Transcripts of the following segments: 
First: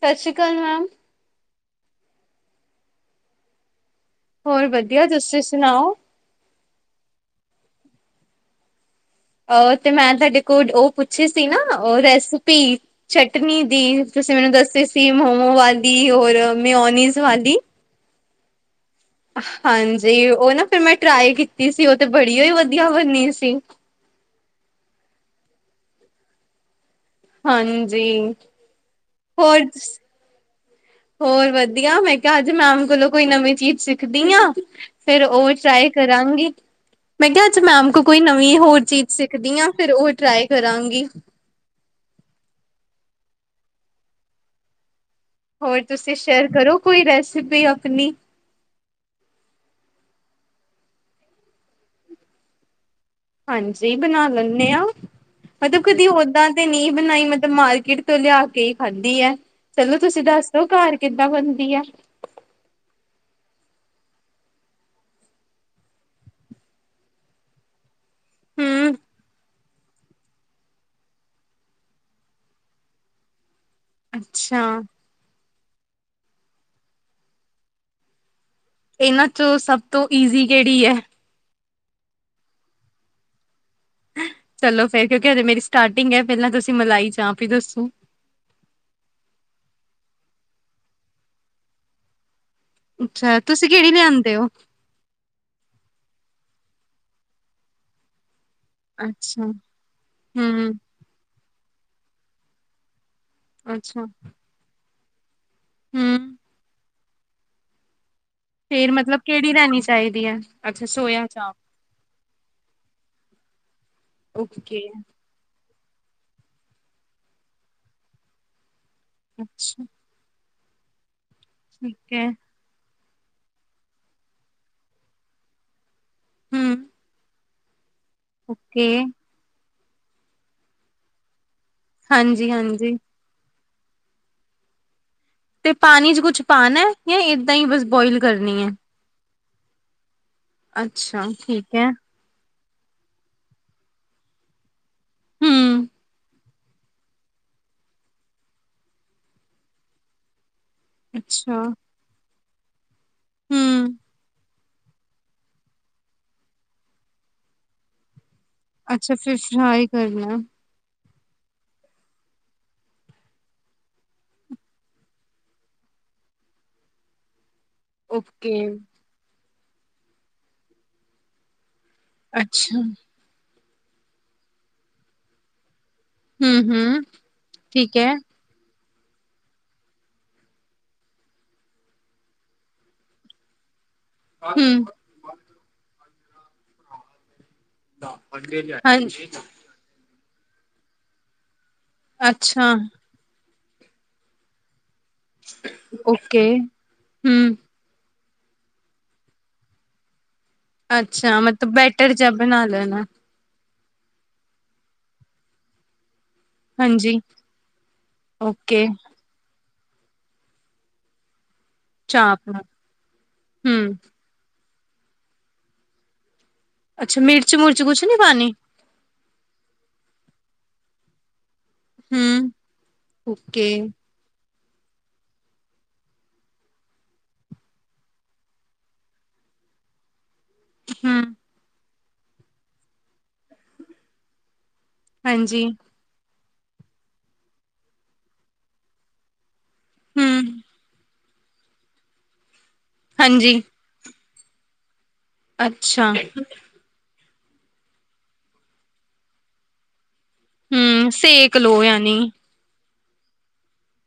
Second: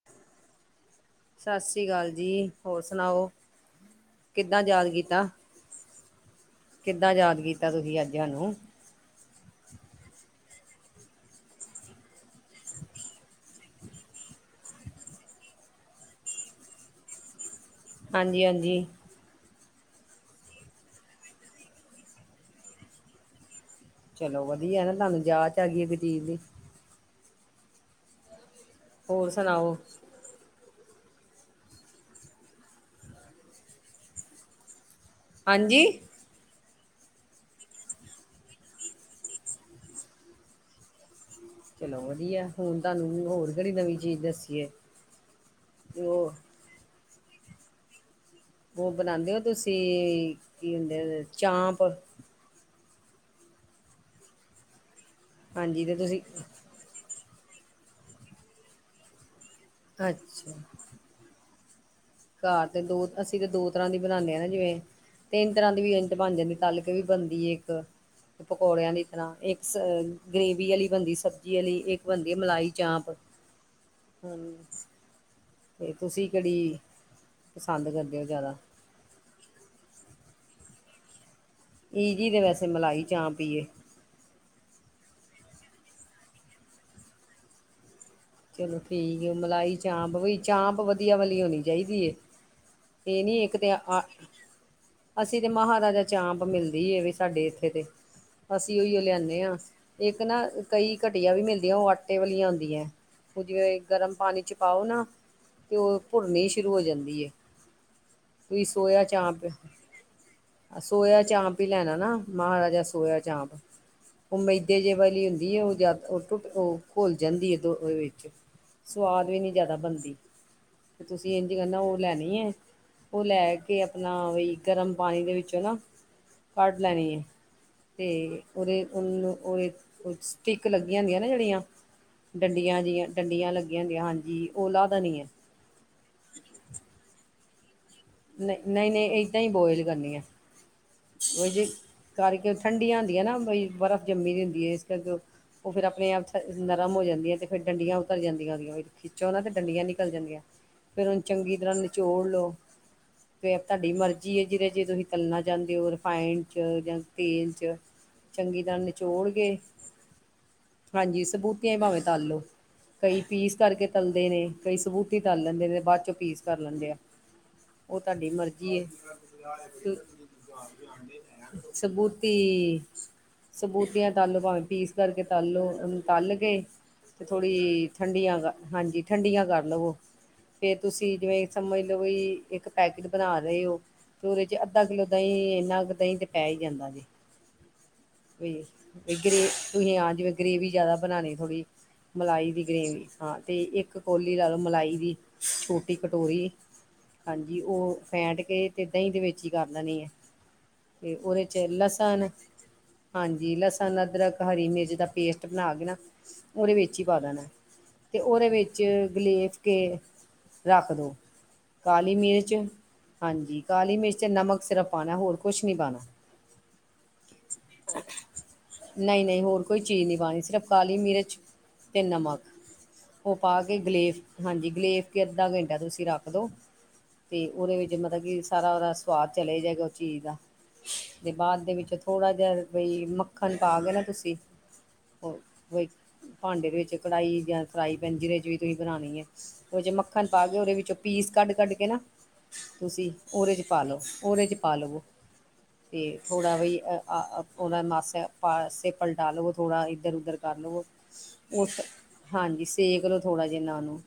ਸਤਿ ਸ਼੍ਰੀ ਅਕਾਲ ਮੈਮ। ਸਤਿ ਸ਼੍ਰੀ ਅਕਾਲ ਜੀ ਹੋਰ ਸੁਣਾਓ? ਕਿੱਦਾਂ ਹੋਰ ਯਾਦ ਵਧੀਆ ਕੀਤਾ, ਤੁਸੀਂ ਸੁਣਾਓ ਕਿੱਦਾਂ ਯਾਦ ਕੀਤਾਂ ਤੁਹੀਂ ਅੱਜ ਹਾਨੂੰ। ਅ ਤੇ ਮੈਂ ਤੁਹਾਡੇ ਕੋਲ ਓ ਪੁੱਛੇ ਸੀ ਨਾ ਓ ਰੈਸਪੀ। ਚਟਨੀ ਦੀ, ਤੁਸੀਂ ਮੈਨੂੰ ਦੱਸੇਂ ਸੀ ਮੋਮੋ ਵਾਲੀ ਔਰ ਮੇਓਨੀਜ਼ ਵਾਲੀ। ਹਾਂਜੀ- ਹਾਂਜੀ। ਹਾਂਜੀ, ਓ ਨਾ ਫਿਰ ਮੈਂ ਟਰਾਈ ਕੀਤੀ ਸੀ ਉਹ ਤੇ ਬੜੀਓ ਈ ਵਧੀਆ ਬਣੀ ਸੀ। ਚਲੋ ਵਧੀਆ ਨਾ ਤੁਹਾਨੂੰ ਜਾਚ ਆਗੀ ਇਕ ਚੀਜ ਦੀ। ਹਾਂਜੀ। ਹੋਰ ਸੁਣਾਓ? ਹੋਰ ਵਧੀਆ, ਮੈਂ ਕਿਹਾ ਅੱਜ ਮੈਮ ਕੋਲੋਂ ਕੋਈ ਨਵੀਂ ਚੀਜ਼ ਸਿੱਖਦੀ ਆ। ਫਿਰ ਓ ਹਾਂਜੀ ਟਰਾਈ ਕਰਾਂਗੀ। ਮੈਂ ਕਿਹਾ ਅੱਜ ਮੈਮ ਕੋ ਕੋਈ ਨਵੀਂ ਹੋਰ ਚੀਜ਼ ਸਿੱਖਦੀ ਆ, ਫਿਰ ਉਹ ਟਰਾਈ ਕਰਾਂਗੀ। ਚਲੋ ਵਧੀਆ, ਹੁਣ ਤੁਹਾਨੂੰ ਹੋਰ ਕਿਹੜੀ ਨਵੀਂ ਚੀਜ਼ ਦੱਸੀਏ। ਹੋਰ ਤੁਸੀਂ ਉਹ ਸ਼ੇਅਰ ਕਰੋ ਕੋਈ ਰੈਸਪੀ ਆਪਣੀ‌। ਉਹ ਬਣਾਦੇ ਓ ਤੁਸੀਂ ਕੀ ਹੁੰਦੇ ਨੇ ਚਾਂਪ? ਹਾਂਜੀ ਬਣਾ ਲੈਂਨੇ ਆ, ਮਤਲਬ ਹਾਂਜੀ ਤੇ ਕਦੀ ਤੁਸੀਂ ਓਦਾਂ ਤੇ ਨਹੀਂ ਬਣਾਈ ਮਤਲਬ ਮਾਰਕੀਟ ਤੋਂ ਲਿਆ ਕੇ ਈ ਖਾਧੀ ਐ, ਚਲੋ ਤੁਸੀਂ ਅੱਛਾ ਦੱਸਦੋ ਘਰ ਕਿਦ ਬਣਦੀ ਐ। ਘਰ ਤੇ ਦੋ, ਅਸੀਂ ਤੇ ਦੋ ਤਰ੍ਹਾਂ ਦੀ ਬਣਾਦੇ ਆ ਨਾ ਜਿਵੇਂ ਤਿੰਨ ਤਰ੍ਹਾਂ ਦੀ ਵੀ ਇੰਚ ਬਣ ਜਾਂਦੀ ਐ, ਤੱਲ ਕੇ ਵੀ ਬਣਦੀ ਏ ਇੱਕ ਪਕੌੜਿਆਂ ਹਮ ਦੀ ਤਰ੍ਹਾਂ, ਇੱਕ ਸ ਗ੍ਰੇਵੀ ਵਾਲੀ ਬਣਦੀ ਸਬਜ਼ੀ ਵਾਲੀ, ਇੱਕ ਬਣਦੀ ਮਲਾਈ ਚਾਂਪ। ਹੂੰ ਅੱਛਾ। ਤੇ ਤੁਸੀਂ ਕਿਹੜੀ ਪਸੰਦ ਕਰਦੇ ਓ ਜ਼ਿਆਦਾ? ਇਹਨਾਂ ਚੋ ਸਭ ਤੋਂ ਈਜ਼ੀ ਕਿਹੜੀ ਐ। ਈਜੀ ਤੇ ਵੈਸੇ ਮਲਾਈ ਚਾਂਪ ਈ ਏ। ਚਲੋ ਫੇਰ, ਕਿਉਂਕਿ ਹਜੇ ਮੇਰੀ ਸਟਾਰਟਿੰਗ ਐ ਪਹਿਲਾਂ ਤੁਸੀਂ ਮਲਾਈ ਚਾਂਪ ਈ ਦੱਸੋ। ਚਲੋ ਠੀਕ ਏ, ਮਲਾਈ ਚਾਂਪ ਵੀ ਚਾਂਪ ਵਧੀਆ ਵਾਲੀ ਹੋਣੀ ਚਾਹੀਦੀ ਏ। ਏ ਨੀ ਅੱਛਾ ਇੱਕ ਤੁਸੀਂ ਤੇ ਕਿਹੜੀ ਆ ਲਿਆਂਦੇ ਹੋ ਅਸੀਂ ਤੇ ਮਹਾਰਾਜਾ ਚਾਂਪ ਮਿਲਦੀ ਐ ਵੀ ਸਾਡੇ ਏਥੇ ਤੇ। ਅਸੀਂ ਉਈਓ ਲਿਆਨੇ ਅੱਛਾ ਆ, ਇੱਕ ਨਾ ਹਮ ਕਈ ਘਟੀਆ ਵੀ ਮਿਲਦੀਆਂ ਓ ਆਟੇ ਵਾਲੀਆਂ ਆਦੀਆਂ ਐ। ਉਹ ਜਿਵੇਂ ਅੱਛਾ ਗਰਮ ਪਾਣੀ 'ਚ ਪਾਓ ਨਾ ਤੇ ਉਹ ਹਮ ਭੁਰਨੀ ਸ਼ੁਰੂ ਹੋ ਜਾਂਦੀ ਏ। ਤੁਹੀ ਫੇਰ ਸੋਇਆ ਮਤਲਬ ਚਾਂਪ, ਕਿਹੜੀ ਲੈਣੀ ਚਾਹੀਦੀ ਹੈ ਆ ਅੱਛਾ ਸੋਇਆ ਚਾਂਪ ਚਾਪ ਲੈਣਾ ਨਾ ਮਹਾਰਾਜਾ ਸੋਇਆ ਚਾਂਪ, ਉਹ ਮੈਦੇ ਓਕੇ ਜੇ ਵਾਲੀ ਹੁੰਦੀ ਐ ਉਹ ਜਿਆ ਟੁੱਟ ਉਹ ਘੁੱਲ ਜਾਂਦੀ ਐ ਉਹਦੇ ਵਿੱਚ, ਸਵਾਦ ਵੀ ਨੀਂ ਜ਼ਿਆਦਾ ਅੱਛਾ ਬਣਦੀ। ਤੇ ਤੁਸੀਂ ਇੰਝ ਕਰਨਾ, ਓ ਠੀਕ ਹੈ ਲੈਣੀ ਏ। ਉਹ ਲੈ ਕੇ ਆਪਣਾ, ਵਈ ਗਰਮ ਪਾਣੀ ਦੇ ਵਿੱਚੋਂ ਨਾ ਹਮ ਕੱਢ ਲੈਣੀ ਐ। ਤੇ ਉਹਦੇ ਓਕੇ ਉਹਨੂੰ ਉਹਦੇ ਸਟੀਕ ਲੱਗੀਆਂ ਹੁੰਦੀਆਂ ਨਾ ਜਿਹੜੀਆਂ। ਡੰਡੀਆਂ ਹਾਂਜੀ-ਹਾਂਜੀ ਜਿਹੀਆਂ ਡੰਡੀਆਂ ਲੱਗੀਆਂ ਹੁੰਦੀਆਂ ਹਾਂਜੀ ਉਹ ਲਾ ਦੇਣੀਆਂ। ਤੇ ਪਾਨੀ 'ਚ ਕੁਛ ਪਾਨਾ ਏਂ ਜਾਂ ਏਦਾਂ ਹੀ ਬਸ ਬੋਇਲ। ਨਹੀਂ- ਕਰਨੀ ਐ? ਨਹੀਂ, ਨਹੀਂ ਏਦਾਂ ਹੀ ਬੋਇਲ ਕਰਨੀ ਹੈ। ਅੱਛਾ ਉ ਜੇ ਠੀਕ ਐ ਕਰਕੇ ਠੰਡੀਆਂ ਹੁੰਦੀਆਂ ਨਾ ਬਈ ਬਰਫ਼ ਜੰਮੀ ਦੀ ਹੁੰਦੀ ਹੈ। ਅੱਗੋਂ ਉਹ ਫੇਰ ਹੂੰ ਆਪਣੇ ਆਪ 'ਚ। ਨਰਮ ਹੋ ਜਾਂਦੀ ਹੈ ਤੇ ਫੇਰ ਡੰਡੀਆਂ ਉਤਰ ਜਾਂਦੀਆਂ ਉਹਦੀਆਂ ਖਿੱਚੋ ਨਾ ਤੇ ਡੰਡੀਆਂ ਨਿਕਲ ਜਾਂਦੀਆਂ। ਫੇਰ ਉਹਨੂੰ ਚੰਗੀ ਅੱਛਾ ਤਰਾਂ ਨਿਚੋੜ ਲੋ। ਫੇਰ ਤੁਹਾਡੀ ਹੂੰ ਮਰਜ਼ੀ ਐ ਜਿਹਦੇ 'ਚ ਤੁਸੀਂ ਤਲਣਾ। ਚਾਹੀਦੇ ਹੋ ਰਿਫਾਇੰਡ 'ਚ ਜਾਂ ਤੇਲ 'ਚ। ਚੰਗੀ ਤਰਾਂ ਅੱਛਾ ਨਿਚੋੜ ਫਿਰ ਕੇ, ਫਰਾਈ ਕਰਨਾ ਹਾਂਜੀ ਸਬੂਤੀਆਂ ਹੀ ਭਾਵੇਂ ਤਲ ਲੋ। ਕਈ ਪੀਸ ਕਰਕੇ ਤਲਦੇ ਨੇ, ਕਈ ਸਬੂਤੀ ਤਲ ਲੈਂਦੇ ਨੇ, ਬਾਅਦ ਚੋਂ ਪੀਸ ਕਰ ਲੈਂਦੇ ਆ। ! ਉਹ ਤੁਹਾਡੀ ਮਰਜ਼ੀ ਹੈ, ਕਿ ਸਬੂਤ। ਤੀ ਅੱਛਾ ਸਬੂਤੀਆਂ ਤਾਲੋ ਭਾਵੇਂ ਪੀਸ ਕਰਕੇ ਤਾਲੋ। ਤਲ ਕੇ ਹੂੰ-ਹੂੰ ਤੇ ਥੋੜੀ ਠੀਕ ਐ ਠੰਡੀਆਂ ਹਾਂਜੀ ਠੰਡੀਆਂ ਕਰ ਲਵੋ। ਫੇਰ ਤੁਸੀਂ ਜਿਵੇਂ ਸਮਝ ਲਓ ਬਈ ਇੱਕ ਪੈਕੇਟ ਬਣਾ ਰਹੇ ਹੋ। ਪੂਰੇ 'ਚ ਅੱਧਾ ਹੂੰ ਕਿੱਲੋ ਦਹੀਂ ਇੰਨਾ ਕੁ ਦਹੀਂ ਤੇ ਪੈ ਹੀ ਜਾਂਦਾ ਵੇ। ਵੀ ਜੇ ਹਾਂਜੀ ਗੇ੍ ਤੁਸੀਂ ਹਾਂ ਜਿਵੇਂ ਗ੍ਰੇਵੀ ਜਿਆਦਾ ਬਣਾਉਣੀ ਥੋੜੀ ਮਲਾਈ ਦੀ ਅੱਛਾ ਗ੍ਰੇਵੀ। ਹਾਂ ਤੇ ਇੱਕ ਕੋਲੀ ਲੈ ਲਓ ਮਲਾਈ ਦੀ ਛੋਟੀ ਓਕੇ ਕਟੋਰੀ ਹੂੰ ਹਾਂਜੀ ਉਹ। ਫੈਂਟ ਕੇ ਤੇ ਦਹੀਂ ਦੇ ਵਿੱਚ ਹੀ ਕਰ ਦੇਣੀ ਹੈ ਤੇ ਉਹਦੇ 'ਚ ਲਸਣ। ਨਹਾ ਲੈਣਾ। ਹਾਂਜੀ ਲਸਣ, ਅਦਰਕ, ਹਰੀ ਮਿਰਚ ਦਾ ਪੇਸਟ ਬਣਾ ਕੇ ਨਾ। ਉਹਦੇ ਵਿੱਚ ਹੀ ਪਾ ਹਾਂਜੀ ਦੇਣਾ ਐ, ਤੇ ਉਹਦੇ ਵਿੱਚ ਓਕੇ ਗਲੇਸ ਕੇ ਰੱਖ ਦਿਉ। ਕਾਲੀ ਚਾਪ ਮਿਰਚ ਨਾਲ ਹਾਂਜੀ, ਹੂੰ ਕਾਲੀ ਮਿਰਚ, ਨਮਕ ਸਿਰਫ਼ ਪਾਣਾ ਹੋਰ ਕੁਛ ਨਈ ਪਾਣਾ। ਅੱਛਾ ਮਿਰਚ- ਮੁਿਰਚ ਕੁਛ ਨੀ ਪਾਨੀ। ਨਹੀਂ- ਨਹੀਂ ਹੋਰ ਕੋਈ ਚੀਜ਼ ਨਹੀਂ ਪਾਣੀ ਸਿਰਫ਼ ਕਾਲੀ ਮਿਰਚ। ਤੇ ਨਮਕ ਹੂੰ ਉਹ ਪਾ ਓਕੇ ਕੇ ਗਲੇਫ ਹਾਂਜੀ ਗਲੇਫ ਕੇ ਅੱਧਾ ਘੰਟਾ ਤੁਸੀਂ ਰੱਖ ਦਿਉ। ਤੇ ਉਹਦੇ ਵਿੱਚ ਮਤਲਬ ਕਿ ਸਾਰਾ ਉਹਦਾ ਸਵਾਦ ਚਲੇ ਜਾਏਗਾ ਉ ਚੀਜ਼ ਦਾ। ਹੂੰ ਤੇ ਬਾਅਦ ਦੇ ਵਿੱਚ ਥੋੜਾ ਜਿਹਾ ਬਈ ਮੱਖਣ ਪਾ ਕੇ ਨਾ ਤੁਸੀਂ। ਹੋ ਹਾਂਜੀ ਕੋ ਭਾਂਡੇ ਦੇ ਵਿੱਚ ਕੜਾਈ ਜਾਂ ਫਰਾਈ ਪੈਨ ਜਿਹਦੇ 'ਚ ਵੀ ਤੁਸੀਂ ਬਣਾਣੀ ਹੈ। ਉਹ ਚੋਂ ਮੱਖਣ ਪਾ ਕੇ ਹੂੰ, ਉਹਦੇ ਵਿੱਚੋਂ ਪੀਸ ਕੱਢ- ਕੱਢ ਕੇ ਨਾ। ਤੁਸੀਂ ਉਹਦੇ ਹਾਂਜੀ, 'ਚ ਪਾ ਲੋ, ਉਹਦੇ 'ਚ ਪਾ ਲਵੋ। ਤੇ ਅੱਛਾ, ਥੋੜਾ ਬਾਈ ਉਹਨਾ ਮਾਸੇ- ਪਾਸੇ ਪਲਟਾ ਲਵੋ ਥੋੜਾ ਇੱਧਰ- ਉੱਧਰ। ਕਰ ਲਵੋ ਹੂੰ ਸੇਕ ਉਹ ਲੋ ਯਾਨੀ ਹਾਂਜੀ। ਸੇਕ ਲੋ ਥੋੜਾ ਜਿਹਾ ਇਹਨਾਂ ਨੂੰ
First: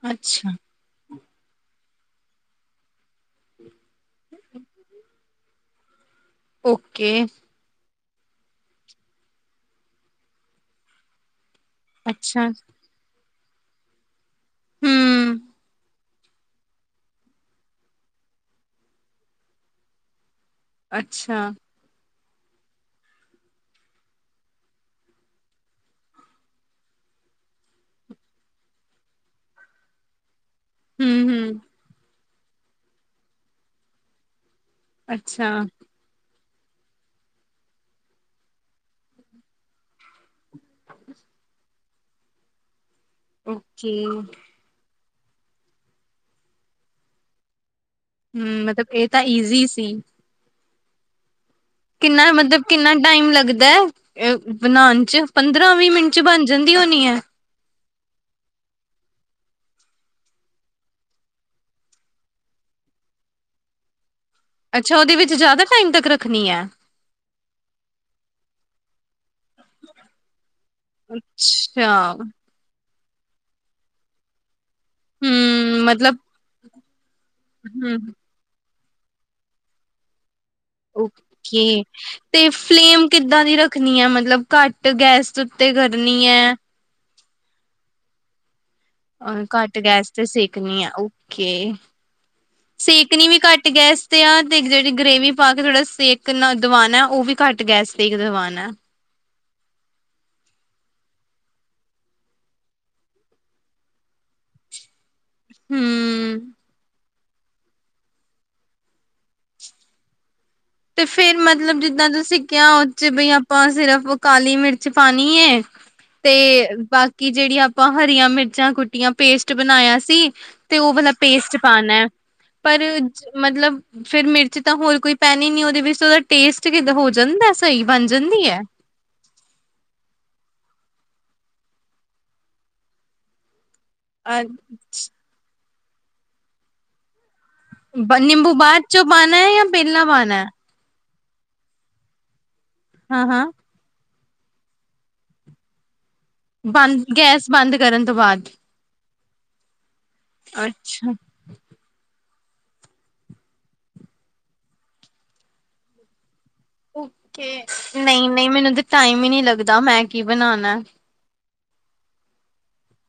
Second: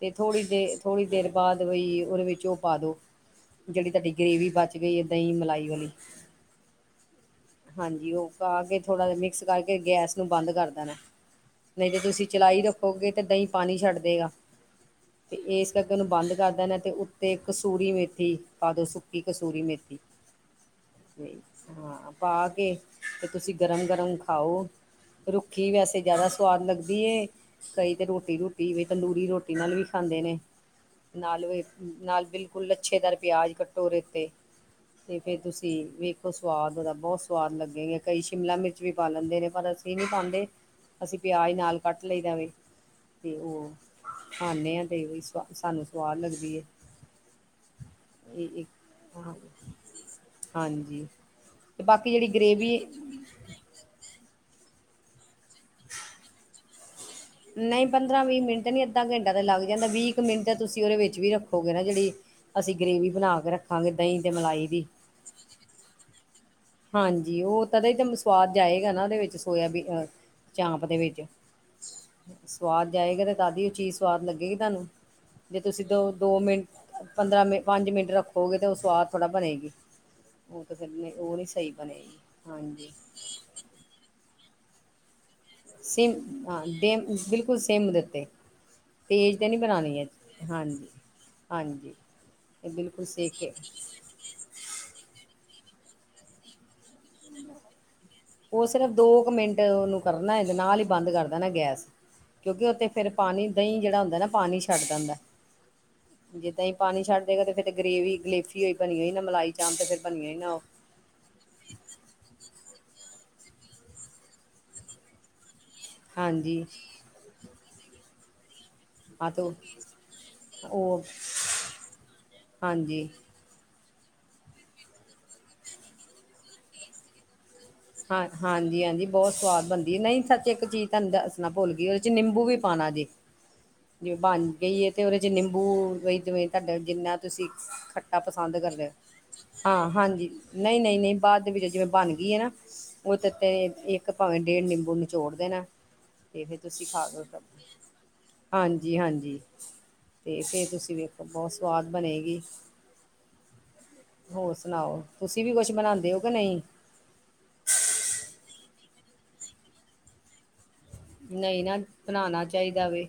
ਤੇ ਥੋੜੀ ਅੱਛਾ, ਦੇ ਥੋੜੀ ਦੇਰ ਬਾਅਦ ਵੀ ਉਹਦੇ ਵਿੱਚ ਉਹ ਪਾ ਦੋ। ਜਿਹੜੀ ਤੁਹਾਡੀ ਗ੍ਰੇਵੀ ਬਚ ਗਈ ਹੈ ਦਹੀਂ ਮਲਾਈ ਵਾਲੀ। ਓਕੇ। ਹਾਂਜੀ ਉਹ ਖਾ ਕੇ ਥੋੜਾ ਜਹਾ ਮਿਕਸ ਕਰਕੇ ਗੈਸ ਨੂੰ ਬੰਦ ਕਰ ਦੇਣਾ ਨਹੀਂ ਜੇ ਤੁਸੀਂ ਅੱਛਾ, ਚਲਾਈ ਰੱਖੋਗੇ ਤਾਂ ਦਹੀਂ ਪਾਣੀ ਛੱਡ ਦੇਗਾ। ਹੂੰ। ਤੇ ਇਸ ਕਰਕੇ ਉਹਨੂੰ ਬੰਦ ਕਰ ਦੇਣਾ ਤੇ ਉੱਤੇ ਕਸੂਰੀ ਮੇਥੀ ਪਾ ਦੋ ਸੁੱਕੀ ਕਸੂਰੀ ਮੇਥੀ। ਹਮ ਹਾਂ ਪਾ ਕੇ ਤੇ ਤੁਸੀਂ ਗਰਮ- ਗਰਮ ਖਾਓ। ਰੁੱਖੀ ਵੈਸੇ ਜਾ਼ਦਾ ਸਵਾਦ ਲੱਗਦੀ ਐ। ਕਈ ਤੇ ਰੋਟੀ- ਰੂਟੀ ਵੀ ਤੰਦੂਰੀ ਰੋਟੀ ਨਾਲ ਵੀ ਖਾਂਦੇ ਨੇ। ਨਾਲ ਹੂੰ-ਹੂੰ, ਓਦੇ ਨਾਲ ਬਿਲਕੁਲ ਲੱਛੇਦਾਰ ਪਿਆਜ ਕੱਟੋ ਓਦੇ ਤੇ। ਤੇ ਫੇਰ ਅੱਛਾ, ਤੁਸੀਂ ਵੇਖੋ ਸਵਾਦ ਓਦਾ। ਬੋਤ ਸਵਾਦ ਲੱਗੇ ਗੇ, ਕਈ ਸ਼ਿਮਲਾ ਮਿਰਚ ਵੀ ਪਾ ਲੈਂਦੇ ਨੇ ਪਰ ਅਸੀਂ ਨੀਂ ਪਾਾਂਦੇ, ਅਸੀਂ ਪਿਆਜ ਨਾਲ ਕੱਟ ਲਈਦਾਵੇ, ਤੇ ਓ ਓਕੇ, ਹੂੰ ਖਾਂਦੇ ਆ ਤੇ ਸਾਨੂੰ ਸਵਾਦ ਲੱਗਦੀ ਏ। ਹੁੰ ਮੈਂ ਤੇ ਫ਼ੇ ਤਾਂ ਏਤੇ ਈਜ਼ੀ ਸੀ। ਹਾਂਜੀ। ਤੇ ਬਾਕੀ ਜਿਹੜੀ ਕਿੰਨਾ ਮਤਲਬ ਗ੍ਰੇਵੀ ਕਿੰਨਾ ਟਾਈਮ ਲੱਗਦਾ ਅ ਬਨਾਣ ਚ, ਪੰਦਰਾਂ-ਵੀਹ ਮਿੰਟ ਚ ਬਣ ਜਾਂਦ ਦੀ ਹੋਨੀਂ ਏ। ਨਈਂ ਪੰਦਰਾਂ-ਵੀਹ ਮਿੰਟ ਨੀ ਅੱਧਾ ਘੰਟਾ ਤੇ ਲੱਗ ਜਾਂਦਾ, ਵੀਹ ਕੁ ਮਿੰਟ ਤੁਸੀਂ ਓਦੇ ਵਿੱਚ ਵੀ ਰੱਖੋਗੇ ਨਾ ਜੇੜੀ ਅਸੀਂ ਗ੍ਰੇਵੀ ਬਨਾ ਕੇ- ਰੱਖਾਂਗੇ, ਦਈਂ ਤੇ ਮਲਾਈ ਦੀ ਅੱਛਾ, ਓਦੇ ਵਿੱਚ ਜਾਦਾ ਟਾਈਮ ਤੱਕ ਰੱਖਣੀ ਏ। ਹਾਂਜੀ, ਓ ਤਦੇ ਤੇ ਸਵਾਦ ਜਾਏਗਾ ਨਾ ਓਦੇ ਵਿੱਚ ਸੋਯਾਬੀਨ ਚਾਂਪ ਦੇ ਵਿੱਚ ਅੱਛਾ, ਸਵਾਦ ਜਾਏਗਾ, ਤੇ ਤਾਦੀ ਓ ਚੀਜ਼ ਸਵਾਦ ਲੱਗੇਗੀ ਤੁਆਨੂੰ। ਜੇ ਹੂੰ ਤੁਸੀਂ ਦੋ ਮਤਲਬ ਦੋ ਮਿੰਟ ਪੰਦਰਾਂ ਮਿੰਟ, ਪੰਜ ਹੂੰ ਮਿੰਟ ਰੱਖੋ ਗੇ ਤੇ ਓ ਸਵਾਦ ਥੋੜਾ ਬਣੇਗੀ। ਓ ਤਾਂ ਫ਼ੇਰ ਓ ਨਈ ਓਕੇ ਤੇ ਫਲੇਮ ਕਿੱਦਾਂ ਦੀ ਰੱਖਣੀ ਆਂ, ਮਤਲਬ ਘੱਟ ਗੈਸ ਤੋਂ ਸਿਮ ਹਾਂ, ਸਿਮ ਬਿਲਕੁਲ ਸਿਮ ਦੇ ਉੱਤੇ। ਅ ਤੇਜ ਤਾਂ ਨਈਂ ਘੱਟ ਬਣਾਣੀ ਗੈਸ ਤੇ ਸੇਕਣੀ ਹਾਂਜੀ, ਆ ਓਕੇ ਹਾਂਜੀ। ਏ ਬਿਲਕੁਲ ਸੇਕਣੀ ਸੇਕ ਵੀ ਤੇ ਘੱਟ ਗੈਸ ਤੇ ਆਹ ਤੇ ਜੇੜੀ ਗ੍ਰੇਵੀ ਪਾ ਕੇ ਥੋੜਾ ਸੇਕ ਕਿੰਨਾ ਦਵਾਨਾ ਓ ਵੀ ਘੱਟ ਗੈਸ ਤੇ ਈ ਉਹ ਦਵਾਨਾਂ? ਸਿਰਫ ਦੋ ਕੁ ਮਿੰਟ ਓਨੁ ਕਰਨਾ ਏ ਤੇ ਨਾਲ ਈਂ ਬੰਦ ਕਰ ਦੇਣਾ ਗੈਸ। ਕਿਉਂਕਿ ਓਥੇ ਫੇਰ ਪਾਣੀ, ਦਈਂ ਜੇੜਾ ਹੁੰਦਾ ਨਾ ਪਾਣੀ ਛੱਡ ਦਿੰਦਾ, ਜੇ ਹਮ ਦਈਂ ਪਾਣੀ ਛੱਡ ਫਿਰ ਤੇ ਗਰੇਵੀ ਗਲੇਸੀ ਹੋਈ ਬਣੀ ਹੋਈ ਨਾ ਮਲਾਈ ਚਾਪ ਤੇ ਫੇਰ ਰ ਬਣੀਓ ਨਾ ਓ। ਤੇ ਫੇਰ ਮਤਲਬ ਜਿੱਦਾਂ ਤੁਸੀਂ ਕੇਯਾ ਓਦ 'ਚ ਬਈ ਆਪਾਂ ਸਿਰਫ ਕਾਲੀ ਮਿਰਚ ਪਾਣੀ ਏ ਹਾਂਜੀ ਤੇ ਬਾਕੀ ਜੇੜੀਆਂ ਆਪਾਂ ਹਰੀਆਂ ਮਿਰਚਾਂ ਕੁੱਟ ਟੀਆਂ ਹਾਂ ਤੇ ਪੇਸਟ ਬਨਾਯਾ ਸੀ, ਤੇ ਓ ਉਹ ਵਾਲਾ ਪੇਸਟ ਪਾਨਾ, ਪਰ ਹਾਂਜੀ ਮਤਲਬ ਫੇਰ ਮਿਰਚ ਤਾਂ ਹੋਰ ਕੋਈ ਪੈਨੀ ਨੀ ਓਦੇ ਵਿੱਚ ਤੇ ਓਦਾ ਟੇਸਟ ਕਿੱਦਾਂ ਹੋ ਜਾਂਦਾ? ਸਈ ਬਣ ਜਾਂਦੀ ਏ? ਬੋਤ ਸਵਾਦ ਬਣਦੀਏ ਨਈਂ, ਸੱਚ ਏਕ ਚੀਜ਼ ਤੁਆਨੂੰ ਦੱਸਣਾ ਭੁੱਲ ਗਈ, ਓਦੇ ਚ ਨਿੰਬੂ ਵੀ ਪਾਉਣਾ ਜੇ। ਬਣ ਅ ਗਈਏ ਤੇ ਓਦੇ ਚ ਨਿੰਬੂ, ਵਈ ਤੇ ਵੇ ਤੁਆਡਾ ਜਿੰਨਾ ਤੁਸੀਂ ਖੱਟਾ ਨਿੰਬੂ ਪਸੰਦ ਬਾਅਦ ਕਰਦੇ ਚੋਂ ਪਾਉਣਾ ਹੈ ਜਾਂ ਓ, ਪਹਿਲਾਂ ਹਾਂਜੀ। ਪਾਉਣਾ ਹੈ? ਨਈਂ, ਨਈਂ-ਨਈਂ ਬਾਦ ਦੇ ਵਿੱਚ ਜਿਵੇਂ ਬਣ ਗਈ ਏਨਾ ਹਾਂ ਓਦੇ, ਹਾਂ ਤੇ ਤੇ ਭਾਵੇਂ ਡੇਢ ਨਿੰਬੂ ਨਿਚੋੜ ਦੇਨਾ। ਤੇ ਫੇਰ ਤੁਸੀਂ ਖਾ ਬੰਦ ਅ, ਗੈਸ ਬੰਦ ਕਰਨ ਤੋਂ ਬਾਅਦ ਹਾਂਜੀ-ਹਾਂਜੀ। ਤੇ ਫੇਰ ਤੁਸੀਂ ਅੱਛਾ ਵੇਖੋ, ਬੋਤ ਸਵਾਦ ਬਣੇਗੀ। ਹੋਰ ਸੁਨਾਓ, ਤੁਸੀਂ ਵੀ ਕੁਛ ਬਨਾਂਦੇ ਓ, ਕੇ ਨਈਂ? ਓਕੇ, ਨਈਂ-ਨਈਂ ਮੈਨੂੰ ਤੇ ਟਾਈਮ ਈ ਨਈਂ ਲੱਗਦਾ, ਮੈਂ ਕੀ ਬਨਾਨੈ? ਨਈਂ ਨਾ, ਬਨਾਨਾ ਚਾਈਦਾ ਵੇ।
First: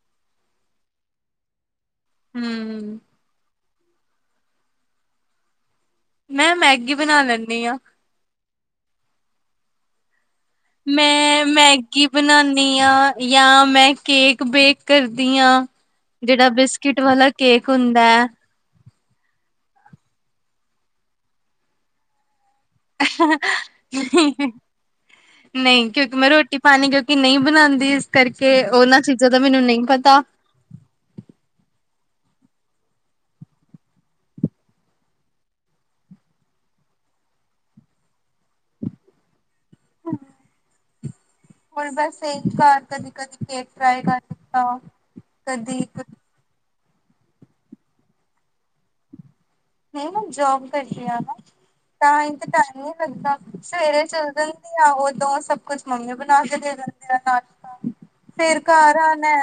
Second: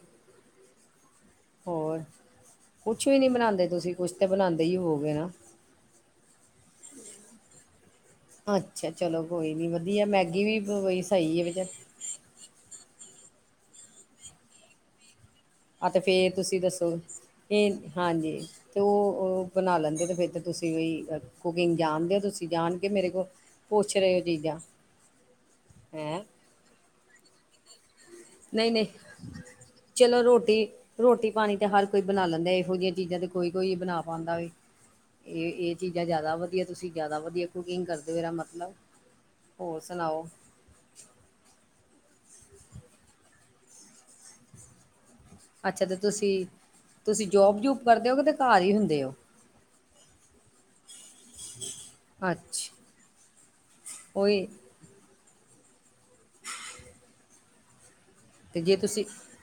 ਹੋਰ, ਹਮ ਕੁਛ ਵੀ ਨੀ ਬਨਾਂਦੇ ਤੁਸੀਂ, ਕੁਛ ਤੇ ਬਨਾਂਦੇ ਈ ਹੋਵੋ ਗੇਨਾਂ? ਮੈਂ, ਮੈਗੀ ਬਨਾ ਲੈਂਨੀ ਆਂ। ਅੱਛਾ, ਚਲੋ ਕੋਈ ਨੀ ਵਧੀਆ ਮੈਗੀ ਵੀ। ਬਈ ਸਹੀ ਹੈ ਮੈਂ ਵਿਚ ਮੈਗੀ ਬਨਾਨੀ ਆਂ ਯਾਂ ਮੈਂ ਕੇਕ ਬੇਕ ਕਰਦੀ ਆਂ। ਆ ਤੇ ਫੇਰ ਤੁਸੀਂ ਦੱਸੋ, ਏ ਹੁੰਦਾ ਹੈ ਹਾਂਜੀ? ਤੇ ਓ, ਓ ਬਣਾ ਲੈਂਦੇ ਤੇ ਫਿਰ ਤਾਂ ਤੁਸੀਂ ਵੀ ਕੁਕਿੰਗ ਜਾਣਦੇ ਹੋ ਤੁਸੀਂ ਜਾਣ ਕੇ ਮੇਰੇ ਕੋਲ ਪੁੱਛ ਰਹੇ ਹੋ ਚੀਜ਼ਾਂ ਨਹੀਂ, ਕਿਉਂਕਿ ਹੈਂ ਮੈਂ ਰੋਟੀ ਪਾਣੀ ਕਿਉਂਕਿ ਨਹੀਂ ਬਣਾਦੀ, ਇਸ ਕਰਕੇ ਉਹਨਾਂ ਚੀਜ਼ਾਂ ਦਾ ਮੈਨੂੰ ਨਹੀਂ ਪਤਾ। ਘੁਟੀ ਰੋਟੀ ਪਾਣੀ ਤੇ ਹਰ ਕੋਈ ਬਣਾ ਲੈਂਦਾ, ਇਹੋ ਜਿਹੀਆਂ ਚੀਜ਼ਾਂ ਤੇ ਕੋਈ ਕੋਈ ਬਣਾ ਪਾਂਦਾ ਵੈ। ਇਹ ਇਹ ਚੀਜ਼ਾਂ ਜ਼ਿਆਦਾ ਵਧੀਆ, ਤੁਸੀਂ ਜ਼ਿਆਦਾ ਵਧੀਆ ਕੁਕਿੰਗ ਕਰਦੇ ਹੋ ਮੇਰਾ ਮਤਲਬ। ਹੋਰ ਸੁਣਾਓ? ਹੁਣ ਬਸ ਕਰ ਕਦੀ ਕਦੀ ਕੇਕ ਟਰਾਾਈ ਕਰ ਦਿੱਤਾ। ਕਦੀ ਅੱਛਾ ਤੇ ਤੁਸੀਂ, ਤੁਸੀਂ ਜੋਬ ਜੂਬ ਕਰਦੇ ਹੋ, ਕਿ ਤੇ ਘਰ ਹੀ ਹੁੰਦੇ ਹੋ? ਨਹੀਂ ਮੈਂ ਜੋਬ ਕਰਦੀ ਆ ਨਾ, ਤਾਂਹੀ ਅੱਛਾ ਟਾਈਮ ਨੀ ਲੱਗਦਾ ਸਵੇਰੇ ਚਲ ਉਹੀ ਜਾ ਉਦੋਂ ਸਭ ਕੁਛ ਮੰਮੀ ਬਣਾ ਕੇ ਦੇ ਦਿੰਦੇ ਆ ਨਾਸ਼ਤਾ, ਫੇਰ ਤੇ ਜੇ ਘਰ ਤੁਸੀਂ ਆਨਾ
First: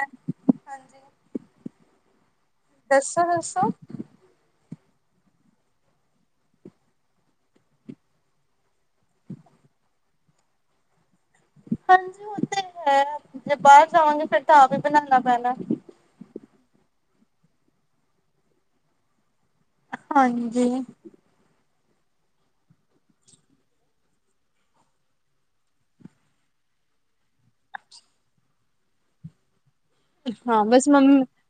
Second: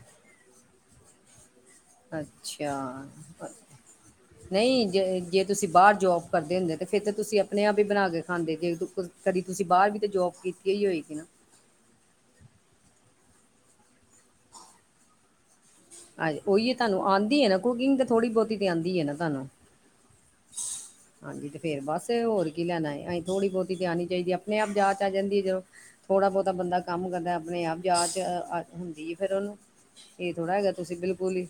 ਅੱਛਾ! ਦੱਸੋ ਦੱਸੋ ਨਹੀਂ ਜੇ, ਜੇ ਤੁਸੀਂ ਬਾਹਰ ਜੋਬ ਕਰਦੇ ਹੁੰਦੇ ਤਾਂ, ਫਿਰ ਤਾਂ ਤੁਸੀਂ ਆਪਣੇ ਆਪ ਹੀ ਬਣਾ ਕੇ ਖਾਂਦੇ ਜੇ ਕਦੀ ਤੁਸੀਂ ਬਾਰ ਵੀ ਤਾਂ ਜੋਬ ਕੀਤੀ ਹੀ ਹੋਏਗੀ ਨਾ? ਹਾਂਜੀ ਉਹ ਤੇ ਹੈ, ਜੇ ਬਾਹਰ ਜਾਵਾਂਗੇ ਫਿਰ ਤਾਂ ਆਪ ਹੀ ਬਣਾਣਾ ਪੈਣਾ। ਹਾਂ ਉਹੀ ਹੈ ਤੁਹਾਨੂੰ ਆਂਦੀ ਹੈ ਨਾ ਕੁਕਿੰਗ ਤੇ ਥੋੜੀ ਬਹੁਤੀ ਤੇ ਆਂਦੀ ਏ ਨਾ ਤੁਹਾਨੂੰ। ਹਾਂਜੀ। ਹਾਂਜੀ ਤੇ ਫੇਰ ਬਸ ਹੋਰ ਕੀ ਲੈਣਾ ਏ, ਅਸੀਂ ਥੋੜ੍ਹੀ ਬਹੁਤੀ ਤੇ ਆਣੀ ਚਾਹੀਦੀ ਹੈ ਆਪਣੇ ਆਪ ਜਾਚ ਆ ਜਾਂਦੀ ਹੈ ਜਦੋਂ ਥੋੜਾ ਬਹੁਤਾ ਬੰਦਾ ਕੰਮ ਕਰਦਾ, ਆਪਣੇ ਆਪ ਜਾ ਚ ਹੁੰਦੀ ਹੈ ਫਿਰ ਉਹਨੂੰ। ਇਹ ਥੋੜਾ ਹਾਂ ਹੈਗਾ ਬਸ ਤੁਸੀਂ ਮੰਮੀ, ਬਿਲਕੁਲ ਹੀ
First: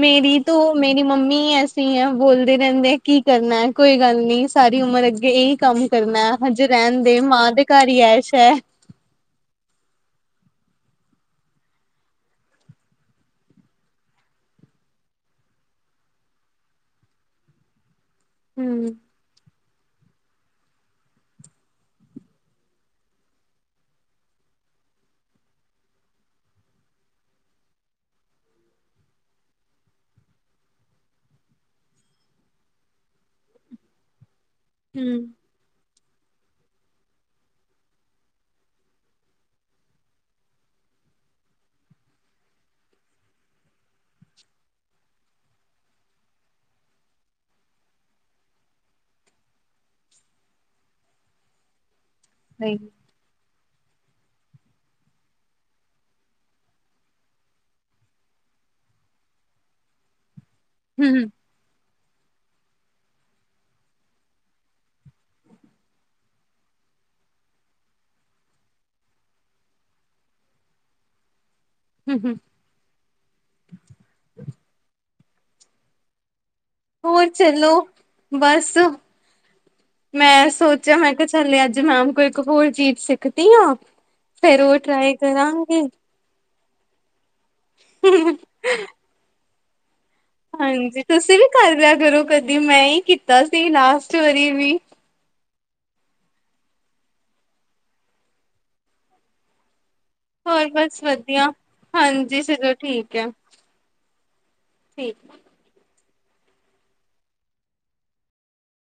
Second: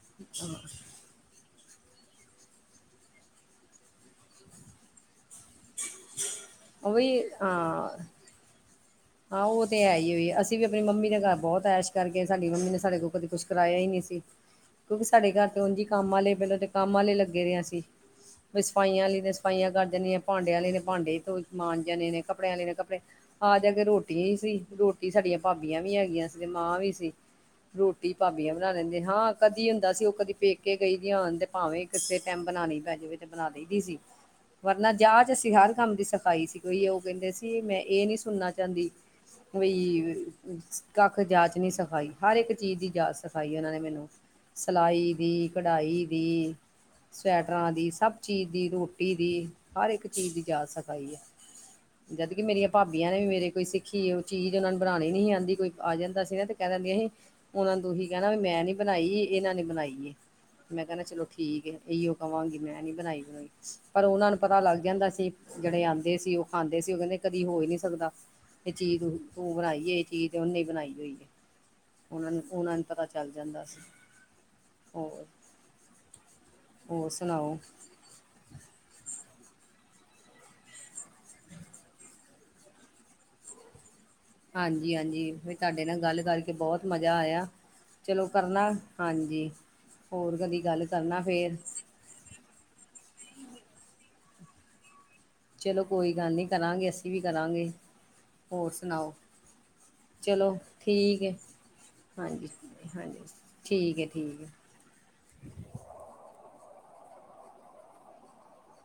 ਮੇਰੀ ਤੋ ਮੇਰੀ ਮੰਮੀ ਸੀ ਹ ਬੋਲਦੇ ਰਹਿੰਦੇ ਕੀ ਕਰਨਾ ਐ, ਕੋਈ ਗੱਲ ਨੀ ਸਾਰੀ ਉਮਰ ਅੱਗੇ ਈ ਕੰਮ ਕਰਨਾ, ਹਜੇ ਉਹ ਰਹਿਣ ਦੇ, ਵੀ ਮਾਂ ਦੇ ਘਰ ਹਾਂ ਹੀ ਐਸ਼ ਹੈ। ਹਾਂ ਉਹ ਤੇ ਹੈ ਹੀ ਹੋਈ, ਅਸੀਂ ਵੀ ਆਪਣੀ ਮੰਮੀ ਦੇ ਘਰ ਬਹੁਤ ਐਸ਼ ਕਰਕੇ ਸਾਡੀ ਮੰਮੀ ਨੇ ਸਾਡੇ ਕੋਲ ਕਦੇ ਕੁਛ ਕਰਾਇਆ ਹੀ ਨਹੀਂ ਸੀ। ਕਿਉਂਕਿ ਸਾਡੇ ਘਰ ਤੇ ਉਂਝ ਹੀ ਕੰਮ ਵਾਲੇ, ਪਹਿਲਾਂ ਕੰਮ ਵਾਲੇ ਲੱਗੇ ਰਹੇ ਸੀ। ਵੀ ਹੂੰ ਸਫਾਈਆਂ ਵਾਲੀ ਨੇ ਸਫਾਈਆਂ ਕਰ ਦੇਣੀਆਂ, ਭਾਂਡਿਆਂ ਵਾਲੇ ਨੇ ਭਾਂਡੇ ਤੋਂ ਧੋ ਮਾਂਝ ਜਾਣੇ ਨੇ, ਕੱਪੜਿਆਂ ਵਾਲੇ ਨੇ ਕੱਪੜੇ ਇਕ ਕੇ ਰੋਟੀਓ ਹੀ ਸੀ, ਰੋਟੀ ਸਾਡੀਆਂ ਭਾਬੀਆਂ ਵੀ ਹੈਗੀਆਂ ਸੀ ਤੇ ਮਾਂ ਵੀ ਸੀ। ਰੋਟੀ ਭਾਬੀਆਂ ਬਣਾ ਲੈਂਦੇ, ਹਾਂ ਕਦੀ ਹੁੰਦਾ ਸੀ ਉਹ ਕਦੀ ਪੇਕੇ ਗਈ ਦੀ ਹੋਣ ਤੇ ਭਾਵੇਂ ਕਿਸੇ ਟਾਈਮ ਬਣਾਣੀ ਪੈ ਜਾਵੇ, ਤੇ ਬਣਾ ਦੇ ਦਈ ਸੀ। [unintelligible] ਵਰਨਾ ਜਾਚ ਅਸੀਂ ਹਰ ਕੰਮ ਦੀ ਸਿਖਾਈ ਸੀ, ਕੋਈ ਉਹ ਕਹਿੰਦੇ ਸੀ ਮੈਂ ਇਹ ਨਹੀਂ ਸੁਣਨਾ ਚਾਂਦੀ ਵੋਈ ਕੱਖ ਜਾਚ ਨੀ ਸਿਖਾਈ, ਹਰ ਇੱਕ ਚੀਜ਼ ਦੀ ਜਾਚ ਸਿਖਾਈ ਉਹਨਾਂ ਨੇ ਮੈਨੂੰ। ਸਿਲਾਈ ਦੀ, ਕਢਾਈ ਦੀ ਸਵੈਟਰਾਂ ਦੀ, ਸਭ ਚੀਜ਼ ਦੀ ਰੋਟੀ ਦੀ, ਹਰ ਇੱਕ ਚੀਜ਼ ਦੀ ਜਾਚ ਸਖਾਈ ਆ। [unintelligible] ਜਦਕਿ ਮੇਰੀਆਂ ਨਹੀਂ ਭਾਬੀਆਂ ਨੇ ਵੀ ਮੇਰੇ ਕੋਈ ਸਿੱਖੀ ਉਹ ਚੀਜ਼ ਉਹਨਾ ਨੂੰ ਬਣਾਣੀ ਨਹੀਂ ਆਂਦੀ ਹੀ ਕੋਈ ਆ ਜਾਂਦਾ ਸੀ ਨਾ ਤੇ ਕਹਿ ਦਿੰਦੀਆਂ ਹੀ ਉਹਨਾਂ ਨੂੰ ਤੁਹੀਂ ਕਹਿਣਾ ਵੀ ਮੈਂ ਨੀ ਬਣਾਈ, ਇਹਨਾਂ ਨੇ ਬਣਾਈ ਏ, ਮੈਂ ਕਹਿਣਾ ਚਲੋ ਠੀਕ ਹੈ। ਇਹੀਓ ਕਵਾਂਗੀ, ਮੈਂ ਨੀ ਬਣਾਈ ਬੁਣਾਈ ਪਰ ਉਹਨਾਂ ਨੂੰ ਪਤਾ ਲੱਗ ਜਾਂਦਾ ਸੀ, ਜਿਹੜੇ ਆਂਦੇ ਸੀ, ਉਹ ਖਾਂਦੇ ਸੀ, ਉਹ ਕਹਿੰਦੇ ਕਦੀ ਹੋ ਹੀ ਨਹੀਂ ਸਕਦਾ ਤੇ ਚੀਜ਼ ਤੂੰ ਬਣਾਈ ਏ ਇਹ ਚੀਜ਼ ਤੇ ਉਹਨੇ ਬਣਾਈ ਹੋਈ ਹੈ। ਉਹਨਾਂ ਹੂੰ ਨੂੰ, ਓਹਨਾਂ ਨੂੰ ਪਤਾ ਚੱਲ ਜਾਂਦਾ ਸੀ। ਹੋਰ! ਹੋਰ ਚਲੋ, ਬਸ ਮੈਂ ਸੋਚਿਆ ਮੈਂ ਕਿਹਾ ਚੱਲ ਅੱਜ ਮੈਮ ਕੋ ਇੱਕ ਹੋਰ ਚੀਜ਼ ਸਿੱਖਦੀ ਆ। ਹਾਂਜੀ, ਹਾਂਜੀ ਵੀ ਤੁਹਾਡੇ ਨਾਲ ਗੱਲ ਕਰ ਕੇ ਬਹੁਤ ਮਜ਼ਾ ਆਇਆ, ਚਲੋ ਕਰਨਾ, ਹਾਂਜੀ। ਹੋਰ ਕਦੀ ਗੱਲ ਹਾਂਜੀ ਕਰਨਾ ਤੁਸੀਂ ਵੀ ਫੇਰ ਕਰ ਲਿਆ ਕਰੋ ਕਦੀ ਮੈਂ ਹੀ ਕੀਤਾ ਸੀ ਲਾਸਟ ਵਾਰੀ ਵੀ। ਚਲੋ ਕੋਈ ਗੱਲ ਨਹੀਂ ਕਰਾਂਗੇ ਅਸੀਂ ਵੀ ਕਰਾਂਗੇ, ਹੋਰ ਸੁਣਾਓ। ਚਲੋ ਹੋਰ ਬਸ ਠੀਕ ਹੈ, ਵਧੀਆ ਹਾਂਜੀ, ਚਲੋ ਠੀਕ ਹਾਂਜੀ ਹੈ ਠੀਕ ਏ ਠੀਕ ਏ। ਠੀਕ।